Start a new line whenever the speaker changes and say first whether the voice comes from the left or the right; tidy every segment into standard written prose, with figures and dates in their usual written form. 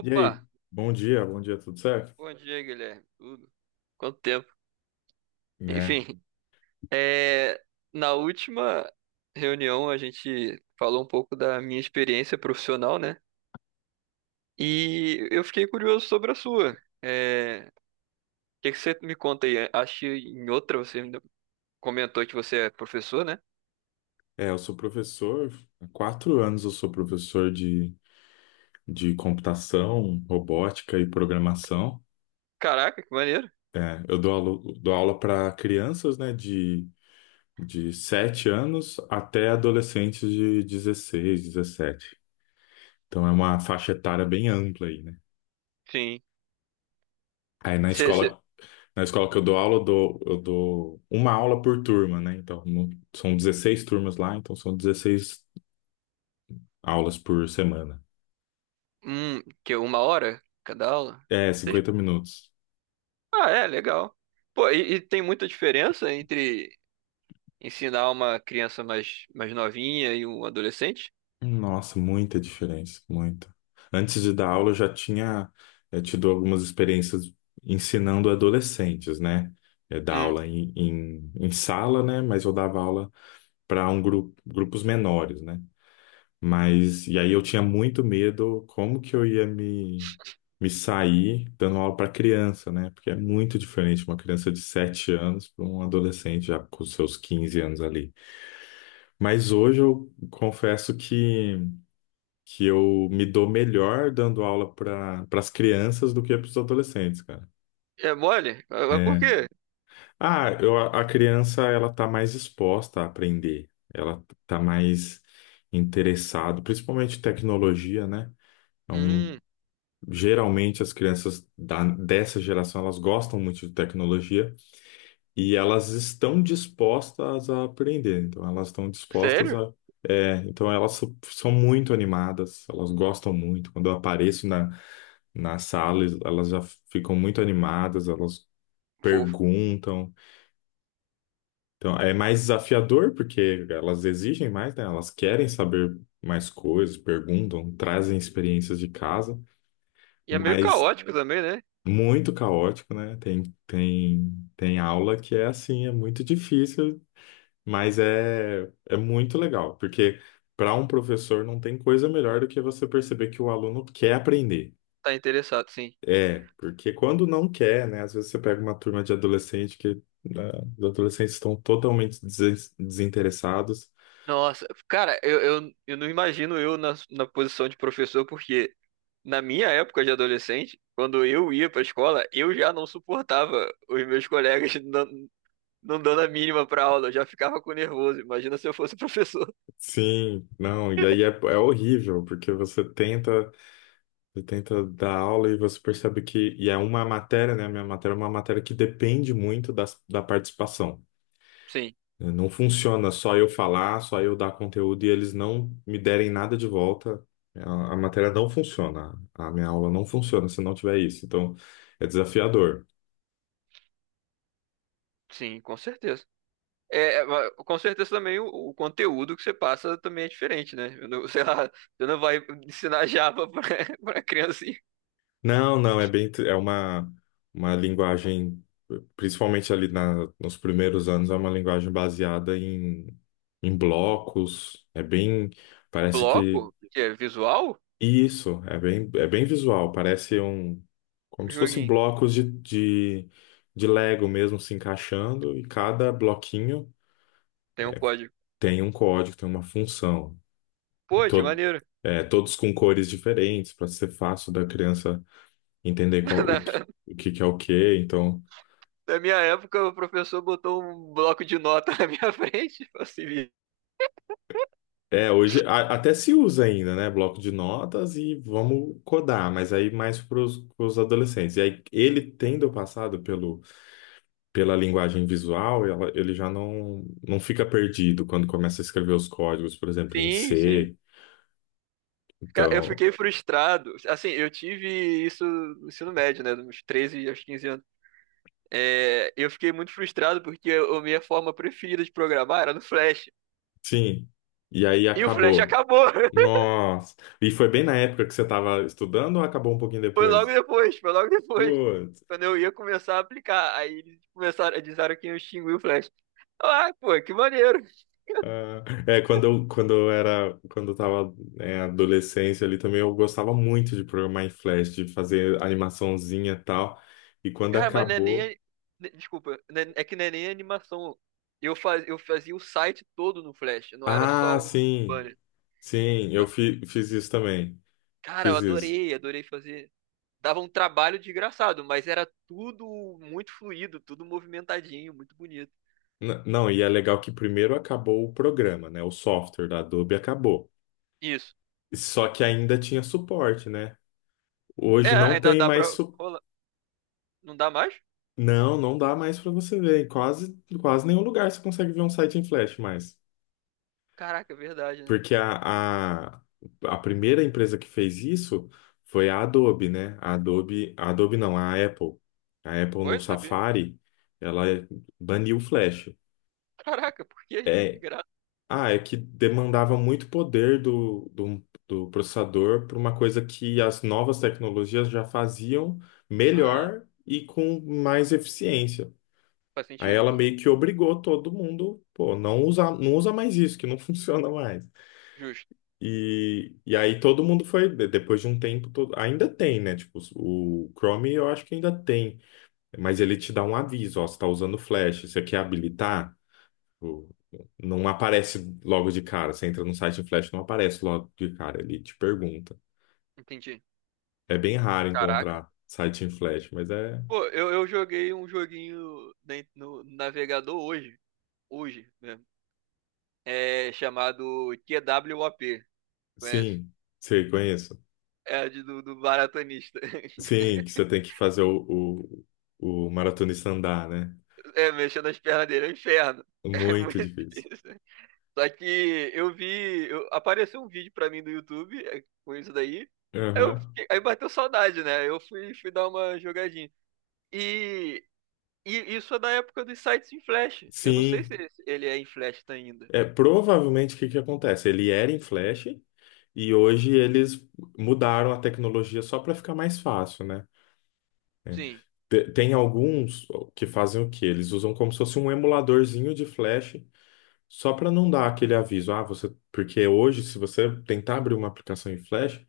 left: E aí, bom dia, tudo certo?
right: Bom dia, Guilherme. Tudo? Quanto tempo?
left: Né?
right: Enfim, é, na última reunião a gente falou um pouco da minha experiência profissional, né? E eu fiquei curioso sobre a sua. O que que você me conta aí? Acho que em outra você ainda comentou que você é professor, né?
left: É, eu sou professor, há 4 anos eu sou professor de, computação, robótica e programação.
right: Caraca, que maneiro.
left: É, eu dou aula para crianças, né, de 7 anos até adolescentes de 16, 17. Então é uma faixa etária bem ampla aí, né?
right: Sim.
left: Aí na
right: Você, você...
left: escola, na escola que eu dou aula, eu dou uma aula por turma, né? Então são 16 turmas lá, então são 16 aulas por semana.
right: Que é uma hora cada aula?
left: É,
right: Vocês-
left: 50 minutos.
right: Ah, é, legal. Pô, e tem muita diferença entre ensinar uma criança mais novinha e um adolescente?
left: Nossa, muita diferença, muita. Antes de dar aula, eu já tinha tido algumas experiências ensinando adolescentes, né? Dar
right: Hum.
left: aula em sala, né? Mas eu dava aula para um grupo, grupos menores, né? Mas, e aí eu tinha muito medo como que eu ia me sair dando aula para criança, né? Porque é muito diferente uma criança de 7 anos para um adolescente já com seus 15 anos ali. Mas hoje eu confesso que eu me dou melhor dando aula para as crianças do que para os adolescentes, cara.
right: É mole? Ah, mas por
left: É.
right: quê?
left: Ah, a criança ela tá mais exposta a aprender, ela tá mais interessada, principalmente tecnologia, né? Então,
right: Hum.
left: geralmente as crianças dessa geração elas gostam muito de tecnologia. E elas estão dispostas a aprender, então elas estão dispostas
right: Sério?
left: a. É, então elas são muito animadas, elas gostam muito. Quando eu apareço na sala, elas já ficam muito animadas, elas
right: Fofo.
left: perguntam. Então é mais desafiador, porque elas exigem mais, né? Elas querem saber mais coisas, perguntam, trazem experiências de casa,
right: E é meio
left: mas
right: caótico também, né?
left: muito caótico, né? Tem aula que é assim, é muito difícil. Mas é muito legal, porque para um professor não tem coisa melhor do que você perceber que o aluno quer aprender.
right: Tá interessado, sim.
left: É, porque quando não quer, né? Às vezes você pega uma turma de adolescente que né, os adolescentes estão totalmente desinteressados.
right: Nossa, cara, eu não imagino eu na posição de professor, porque na minha época de adolescente, quando eu ia pra escola, eu já não suportava os meus colegas não dando a mínima pra aula, eu já ficava com nervoso. Imagina se eu fosse professor.
left: Sim, não, e aí é horrível, porque você tenta dar aula e você percebe que, e é uma matéria, né? A minha matéria é uma matéria que depende muito da participação.
right: Sim,
left: Não funciona só eu falar, só eu dar conteúdo e eles não me derem nada de volta. A matéria não funciona. A minha aula não funciona se não tiver isso. Então, é desafiador.
right: sim, com certeza. É, mas com certeza também o conteúdo que você passa também é diferente, né? Eu não- sei lá, você não vai ensinar Java pra, pra criancinha.
left: Não, não, é bem, é uma linguagem, principalmente ali nos primeiros anos, é uma linguagem baseada em blocos. É bem, parece que.
right: Bloco, que é visual,
left: Isso, é bem visual, parece um, como se fosse
right: joguinho,
left: blocos de Lego mesmo se encaixando, e cada bloquinho
right: tem um código.
left: tem um código, tem uma função. E
right: Pô, que maneiro.
left: é, todos com cores diferentes, para ser fácil da criança entender qual, o que que é o que. Então,
right: Na minha época, o professor botou um bloco de nota na minha frente, falou assim,
left: é, hoje até se usa ainda, né? Bloco de notas e vamos codar, mas aí mais para os adolescentes. E aí, ele tendo passado pelo. Pela linguagem visual, ele já não fica perdido quando começa a escrever os códigos, por exemplo, em
right: sim, sim.
left: C.
right: Eu
left: Então,
right: fiquei frustrado. Assim, eu tive isso no ensino médio, né? Dos 13 aos 15 anos. É, eu fiquei muito frustrado porque a minha forma preferida de programar era no Flash.
left: sim. E aí
right: E o flash
left: acabou.
right: acabou.
left: Nossa. E foi bem na época que você estava estudando ou acabou um pouquinho
right: Foi logo
left: depois?
right: depois, foi logo depois.
left: Putz.
right: Quando eu ia começar a aplicar. Aí eles começaram, disseram que eu extingui o flash. Ah, pô, que maneiro.
left: Ah, é, quando eu tava, né, adolescência ali também, eu gostava muito de programar em Flash, de fazer animaçãozinha e tal. E quando
right: Cara, mas não é nem.
left: acabou.
right: Desculpa, não é que não é nem a animação. Eu fazia o site todo no flash, não era só
left: Ah,
right: um
left: sim,
right: banner.
left: sim, eu
right: Na-
left: fiz isso também.
right: Cara, eu
left: Fiz isso.
right: adorei, adorei fazer. Dava um trabalho desgraçado, mas era tudo muito fluido, tudo movimentadinho, muito bonito.
left: Não, e é legal que primeiro acabou o programa, né? O software da Adobe acabou.
right: Isso.
left: Só que ainda tinha suporte, né?
right: É,
left: Hoje não
right: ainda
left: tem
right: dá
left: mais
right: pra
left: su...
right: rolar. Não dá mais?
left: Não, não dá mais para você ver. Em quase, quase nenhum lugar você consegue ver um site em Flash mais.
right: Caraca, é verdade, né?
left: Porque a primeira empresa que fez isso foi a Adobe, né? A Adobe não, a Apple. A Apple
right: Oi,
left: no
right: não sabia.
left: Safari, ela baniu o Flash.
right: Caraca, por quê? De
left: É,
right: graça.
left: ah, é que demandava muito poder do processador para uma coisa que as novas tecnologias já faziam
right: Ah,
left: melhor e com mais eficiência.
right: faz
left: Aí
right: sentido
left: ela
right: então.
left: meio que obrigou todo mundo, pô, não usa, não usa mais isso, que não funciona mais.
right: Justo.
left: E aí todo mundo foi, depois de um tempo, todo, ainda tem, né? Tipo, o Chrome eu acho que ainda tem, mas ele te dá um aviso, ó, você está usando flash, você quer habilitar? Tipo, não aparece logo de cara. Você entra no site em flash, não aparece logo de cara. Ele te pergunta.
right: Entendi.
left: É bem raro
right: Caraca.
left: encontrar site em flash, mas é.
right: Pô, eu joguei um joguinho na no navegador hoje. Hoje mesmo. É chamado QWOP. Conhece?
left: Sim, você conhece.
right: É a do maratonista.
left: Sim, que você tem que fazer o maratonista andar, né?
right: É, mexendo as pernas dele é um inferno. É muito
left: Muito difícil.
right: difícil. Só que eu vi. Apareceu um vídeo pra mim do YouTube, com isso daí. Aí,
left: Aham.
right: aí bateu saudade, né? Eu fui dar uma jogadinha. E, e isso é da época dos sites em Flash. Eu não sei se
left: Sim.
right: ele é em Flash tá ainda.
left: É, provavelmente o que que acontece? Ele era em flash e hoje eles mudaram a tecnologia só para ficar mais fácil, né?
right: Sim,
left: Tem alguns que fazem o quê? Eles usam como se fosse um emuladorzinho de Flash, só para não dar aquele aviso. Ah, você. Porque hoje, se você tentar abrir uma aplicação em Flash,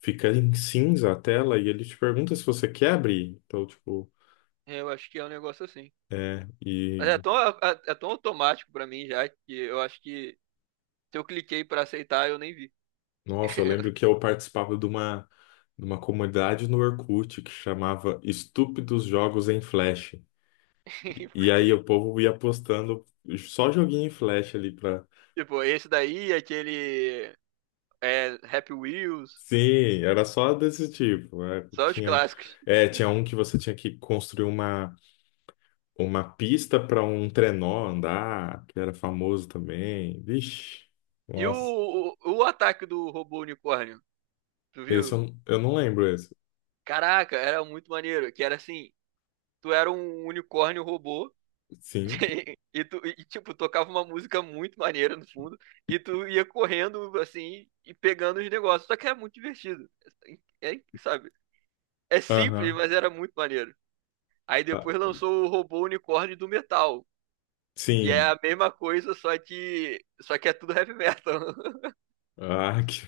left: fica em cinza a tela e ele te pergunta se você quer abrir. Então, tipo,
right: eu acho que é um negócio assim.
left: é.
right: Mas é
left: E,
right: tão, é tão automático pra mim já que eu acho que se eu cliquei pra aceitar, eu nem vi.
left: nossa, eu lembro que eu participava de uma comunidade no Orkut que chamava Estúpidos Jogos em Flash. E aí
right: Porque,
left: o povo ia postando só joguinho em Flash ali.
right: tipo, esse daí, aquele é, Happy Wheels,
left: Sim, era só desse tipo. é,
right: só os
left: tinha,
right: clássicos.
left: é, tinha um que você tinha que construir uma pista para um trenó andar, que era famoso também. Vixe,
right: E o,
left: nossa.
right: o, o ataque do robô unicórnio, tu
left: Esse
right: viu?
left: eu não lembro esse.
right: Caraca, era muito maneiro. Que era assim, tu era um unicórnio robô
left: Sim.
right: E, tipo, tocava uma música muito maneira no fundo, e tu ia correndo assim e pegando os negócios. Só que era muito divertido. É, é, sabe? É simples,
left: Aham.
right: mas era muito maneiro. Aí
left: Ah,
right: depois lançou o Robô Unicórnio do Metal, que é
left: sim.
right: a mesma coisa, só que é tudo heavy metal.
left: Ah, que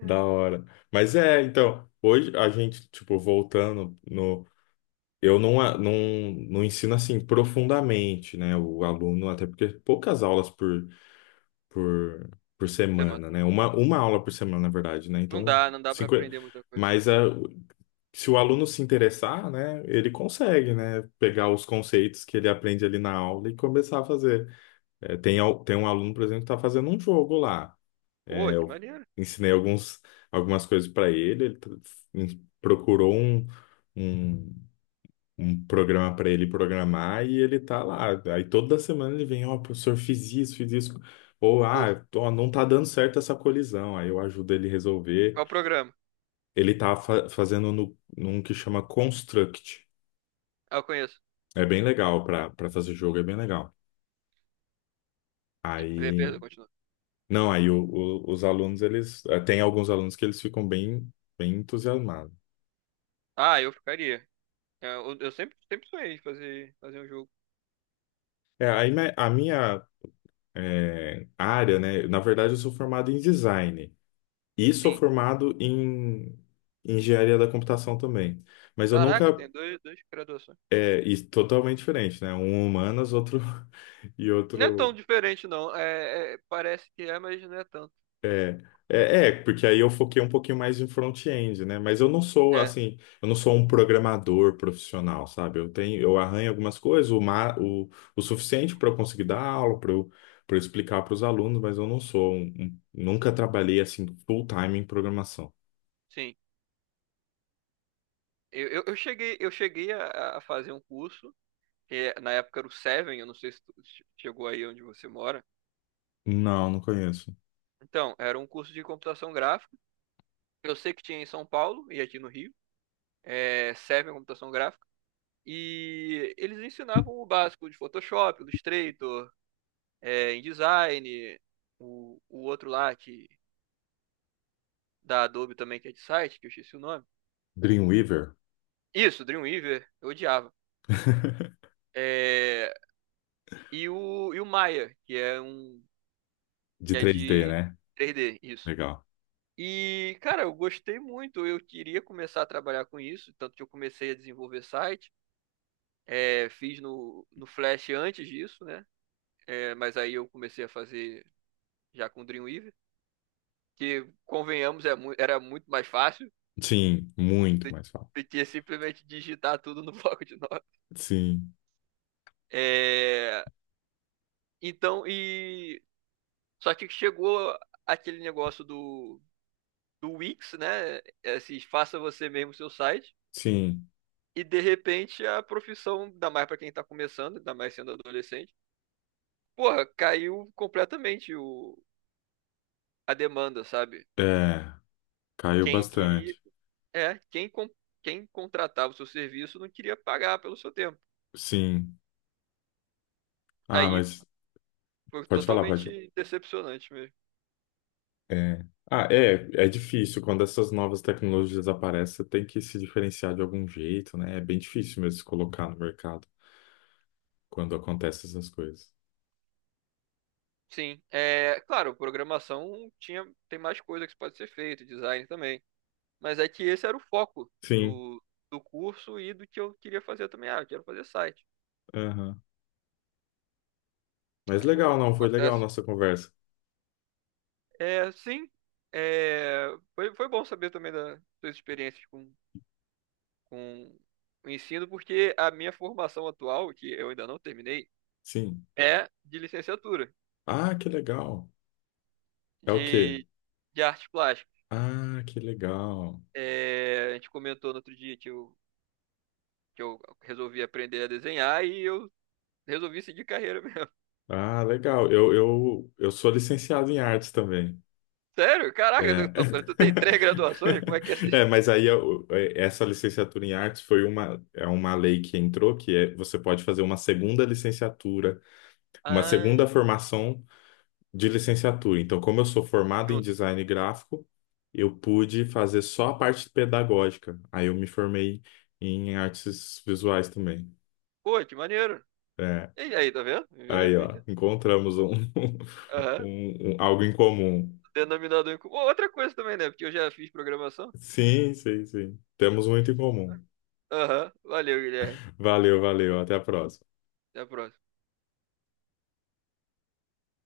left: da hora. Mas é, então, hoje a gente, tipo, voltando no. Eu não ensino assim profundamente, né? O aluno, até porque poucas aulas por por, por
right: Você, mano,
left: semana, né? Uma aula por semana, na verdade, né?
right: não
left: Então,
right: dá, não dá para
left: 50,
right: aprender muita coisa.
left: mas se o aluno se interessar, né, ele consegue, né, pegar os conceitos que ele aprende ali na aula e começar a fazer. Tem um aluno, por exemplo, que está fazendo um jogo lá. Eh,
right: Pô, que
left: eu
right: maneiro.
left: ensinei alguns, algumas coisas para ele, ele procurou um um programa para ele programar e ele tá lá. Aí toda semana ele vem, ó, professor, fiz isso, fiz isso. Ou,
right: Fofo.
left: ah, ó, não tá dando certo essa colisão. Aí eu ajudo ele resolver.
right: Qual o programa?
left: Ele tá fazendo no, num que chama Construct.
right: Ah, eu conheço.
left: É bem legal para fazer jogo, é bem legal.
right: É,
left: Aí,
right: perdão, continua.
left: não, aí os alunos, eles, tem alguns alunos que eles ficam bem, bem entusiasmados.
right: Ah, eu ficaria. É, eu sempre, sempre sonhei em fazer um jogo.
left: É, aí a minha área, né, na verdade eu sou formado em design. E sou
right: Sim.
left: formado em engenharia da computação também. Mas eu
right: Caraca,
left: nunca.
right: tem dois graduações.
left: É, e totalmente diferente, né? Um humanas, outro. E
right: Não é tão
left: outro.
right: diferente, não. É, parece que é, mas não é tanto.
left: É, é, porque aí eu foquei um pouquinho mais em front-end, né? Mas eu não sou,
right: É,
left: assim. Eu não sou um programador profissional, sabe? Eu tenho, eu arranho algumas coisas, o suficiente para eu conseguir dar aula, para explicar para os alunos, mas eu não sou. Nunca trabalhei, assim, full-time em programação.
right: sim. Eu cheguei a fazer um curso, que na época era o Seven, eu não sei se tu chegou aí onde você mora.
left: Não, não conheço.
right: Então, era um curso de computação gráfica. Eu sei que tinha em São Paulo e aqui no Rio. É, Seven Computação Gráfica. E eles ensinavam o básico de Photoshop, Illustrator, InDesign, o outro lá que, da Adobe também, que é de site, que eu esqueci o nome.
left: Dreamweaver?
right: Isso, Dreamweaver, eu odiava. É, e o Maya, que é um.
left: De
right: Que é
left: 3D
right: de
left: né?
right: 3D, isso.
left: Legal.
right: E, cara, eu gostei muito, eu queria começar a trabalhar com isso, tanto que eu comecei a desenvolver site. É, fiz no Flash antes disso, né? É, mas aí eu comecei a fazer já com Dreamweaver, que, convenhamos, era muito mais fácil
left: Sim, muito
right: do
left: mais fácil.
right: do que simplesmente digitar tudo no bloco de notas.
left: Sim,
right: É, então, só que chegou aquele negócio do Wix, né? Esses faça você mesmo seu site.
left: sim.
right: E de repente a profissão, ainda mais para quem tá começando, ainda mais sendo adolescente, porra, caiu completamente a demanda, sabe?
left: É, caiu
right: Quem queria.
left: bastante.
right: É, quem contratava o seu serviço não queria pagar pelo seu tempo.
left: Sim. Ah,
right: Aí
left: mas
right: foi
left: pode falar, pode falar.
right: totalmente decepcionante mesmo.
left: É. Ah, é difícil. Quando essas novas tecnologias aparecem, você tem que se diferenciar de algum jeito, né? É bem difícil mesmo se colocar no mercado quando acontecem essas coisas.
right: Sim, claro, programação tem mais coisa que pode ser feito, design também. Mas é que esse era o foco
left: Sim.
right: do curso e do que eu queria fazer também. Ah, eu quero fazer site.
left: Aham. Mas
right: É,
left: legal, não, foi legal a
right: acontece.
left: nossa conversa.
right: É, sim, é, foi bom saber também das suas experiências com o ensino, porque a minha formação atual, que eu ainda não terminei,
left: Sim.
right: é de licenciatura,
left: Ah, que legal. É o quê?
right: de, de artes plásticas.
left: Ah, que legal.
right: É, a gente comentou no outro dia que eu resolvi aprender a desenhar e eu resolvi seguir carreira mesmo.
left: Ah, legal. Eu sou licenciado em artes também.
right: Sério? Caraca,
left: É.
right: tu tem três graduações? Como é que é assim?
left: É, mas aí essa licenciatura em artes foi uma, é uma lei que entrou, que é, você pode fazer uma segunda licenciatura, uma
right: Ah,
left: segunda formação de licenciatura. Então, como eu sou formado em
right: junto.
left: design gráfico, eu pude fazer só a parte pedagógica. Aí eu me formei em artes visuais também.
right: Pô, que maneiro.
left: É,
right: E aí, tá vendo? Vivendo e
left: aí, ó,
right: aprendendo.
left: encontramos um,
right: Aham.
left: algo em comum.
right: Denominador em comum. Outra coisa também, né? Porque eu já fiz programação.
left: Sim, sim, sim. Temos muito em comum.
right: Aham. Valeu, Guilherme.
left: Valeu, valeu. Até a próxima.
right: Até a próxima.